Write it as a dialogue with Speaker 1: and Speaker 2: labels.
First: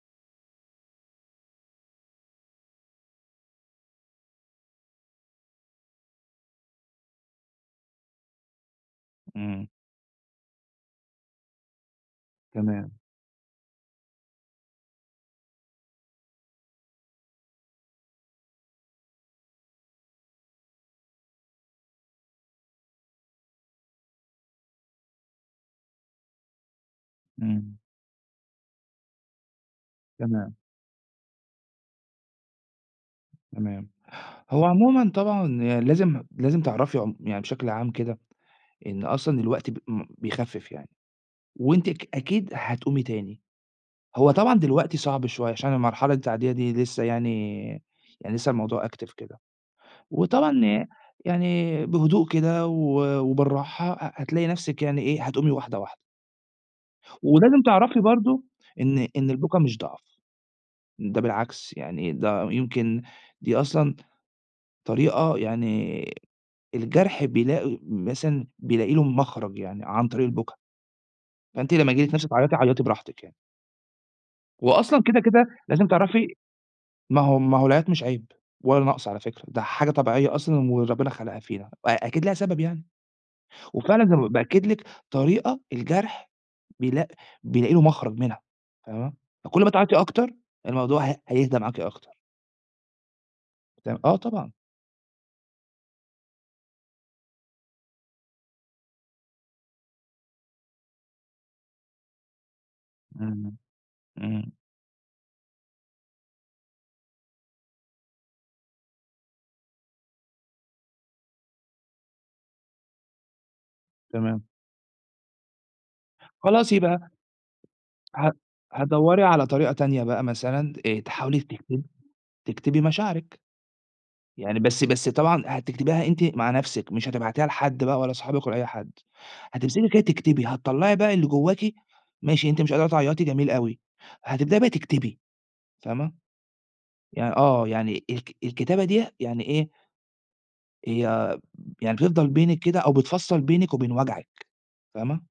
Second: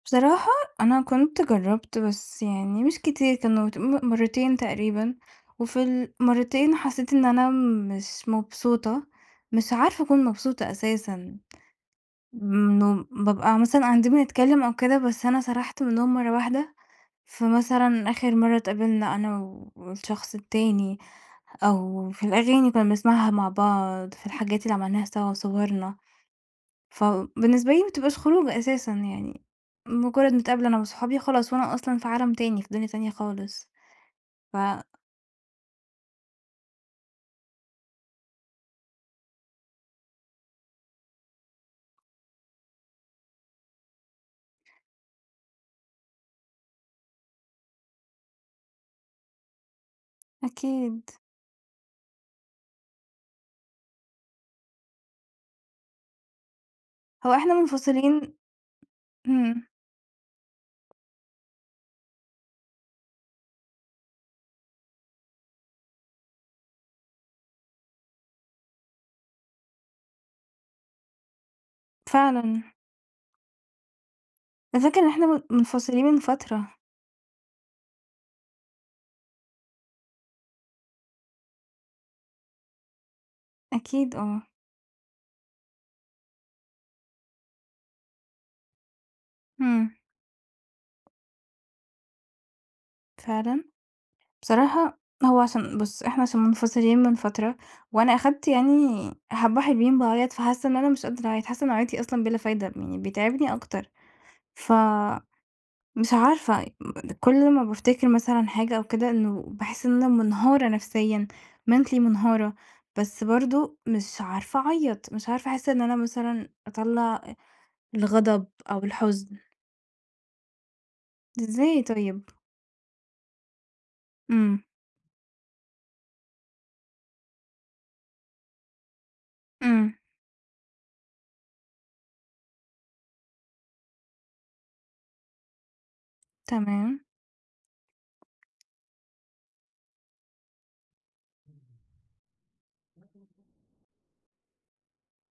Speaker 1: بصراحة أنا كنت جرّبت بس يعني مش كتير، كان ت مرّتين تقريبًا وفي المرّتين حسّيت إن أنا مش مبسوطة،
Speaker 2: إمم.
Speaker 1: مش عارفة أكُون مبسوطة أساسًا. من
Speaker 2: تمام.
Speaker 1: إنُّه بابقى مثلًا قاعدين بنتكلّم أو كده بس أنا سَرَحت منهم مرّة واحدة، فمثلًا آخِر مرّة اتقابلنا أنا و والشخص التاني أو في الأغاني اللي كنّا بنسمَعها مع بعض، في الحاجات اللي عملناها سوا وصُوَرنا، فبالنسبة
Speaker 2: إمم.
Speaker 1: لي ما بتبقاش خروجة أساسًا، يعني مجرّد
Speaker 2: تمام.
Speaker 1: نتقابل أنا وأصحابي خلاص وأنا أصلًا في عالم تاني، في دنيا تانية خالص
Speaker 2: تمام.
Speaker 1: ف
Speaker 2: هو عمومًا طبعًا يع لازم، لازم تعرَفي عم يعني بشكل عام كده إن أصلًا الوقت ب إم بيخفِّف يعني وأنتِ ك أكيد هتقومي تاني. هو طبعًا دلوقتي صعب شوية عشان المرحلة التعدية دي لسه يعني، يعني لسه الموضوع active كده، وطبعًا ي
Speaker 1: أكيد.
Speaker 2: يعني بهدوء كده و وبالراحة ه هتلاقي نفسِك يعني إيه، هتقومي وحداة، واحدة.
Speaker 1: هو إحنا
Speaker 2: ولازم تعرفي
Speaker 1: منفصلين
Speaker 2: برضه إن إن البُكى
Speaker 1: إمم.
Speaker 2: مش ضعْف. ده بالعكس يعني ده يمكن، دي أصلًا طريقة يعني الجرْح بيلاقي، مثلًا بيلاقي له مخرَج يعني عن طريق البُكى. فأنت لمّا ييجي لك نِفس تعيّطي
Speaker 1: فعلًا.
Speaker 2: عيّطي براحتِك يعني. وأصلًا
Speaker 1: [unintelligible]
Speaker 2: كده،
Speaker 1: إحنا من
Speaker 2: كده، لازم
Speaker 1: منفصلين من
Speaker 2: تعرَفي
Speaker 1: فترة.
Speaker 2: ما هو ما هو العياط مش عيب ولا نقْص على فكرة، ده حاجة طبيعية أصلًا وربنا خلقها فينا أ أكيد ليها سبب يعني، وفعلًا
Speaker 1: أكيد
Speaker 2: زى ما ب
Speaker 1: آه.
Speaker 2: بأكّد لِك طريقة الجرْح بيلاق بيلاقي له مخرَج منها فاهمة، فكلّ ما
Speaker 1: إمم.
Speaker 2: تعيّطي أكتر الموضوع هي هيهدا معاكِ أكتر.
Speaker 1: فعلًا؟
Speaker 2: تم آه طبعًا.
Speaker 1: بصراحة هو عشان بُص إحنا عشان منفصلين من فترة وأنا أخدت يعني حبّة حلوين باعيّط فحاسّة إن أنا مش قادرة أعيّط، حاسّة إن عياطي أصلًا بلا فايدة يعني بيتعبني
Speaker 2: إمم.
Speaker 1: أكتر،
Speaker 2: إمم.
Speaker 1: ف مش عارفة أ أ كلّ ما بافتكر مثلًا حاجة أو كده إنه باحس إن أنا منهارة نفسيًا mentally منهارة، بس برضه مش
Speaker 2: تمام.
Speaker 1: عارفة أعيّط، مش عارفة أحس إن أنا مثلًا
Speaker 2: خلاص يبقى
Speaker 1: أطلّع أ
Speaker 2: ه
Speaker 1: الغضب أو
Speaker 2: هتدوّري
Speaker 1: الحُزن.
Speaker 2: على طريقة تانية بقى مثلًا آآ، تحاولي
Speaker 1: إزاي
Speaker 2: تكتبي
Speaker 1: طيب؟
Speaker 2: تكتبي مشاعرِك. يعني
Speaker 1: إمم.
Speaker 2: بس بس طبعًا هتكتبيها أنتِ مع نفسِك، مش هتبعتيها لحد بقى ولا أصحابِك ولا أي حد، هتمسكي
Speaker 1: إمم.
Speaker 2: كده تكتبي هتطلّعي بقى اللي جواكِ ماشي، أنتِ مش قادرة تعيّطي، جميل أوي، هتبدئي بقى تكتبي فاهمة،
Speaker 1: تمام.
Speaker 2: يع آه، يعني الك الكتابة دي يعني إيه يع يعني بتفضَل بينك كده أو بتفصّل بينِك وبين وجعِك فاهمة؟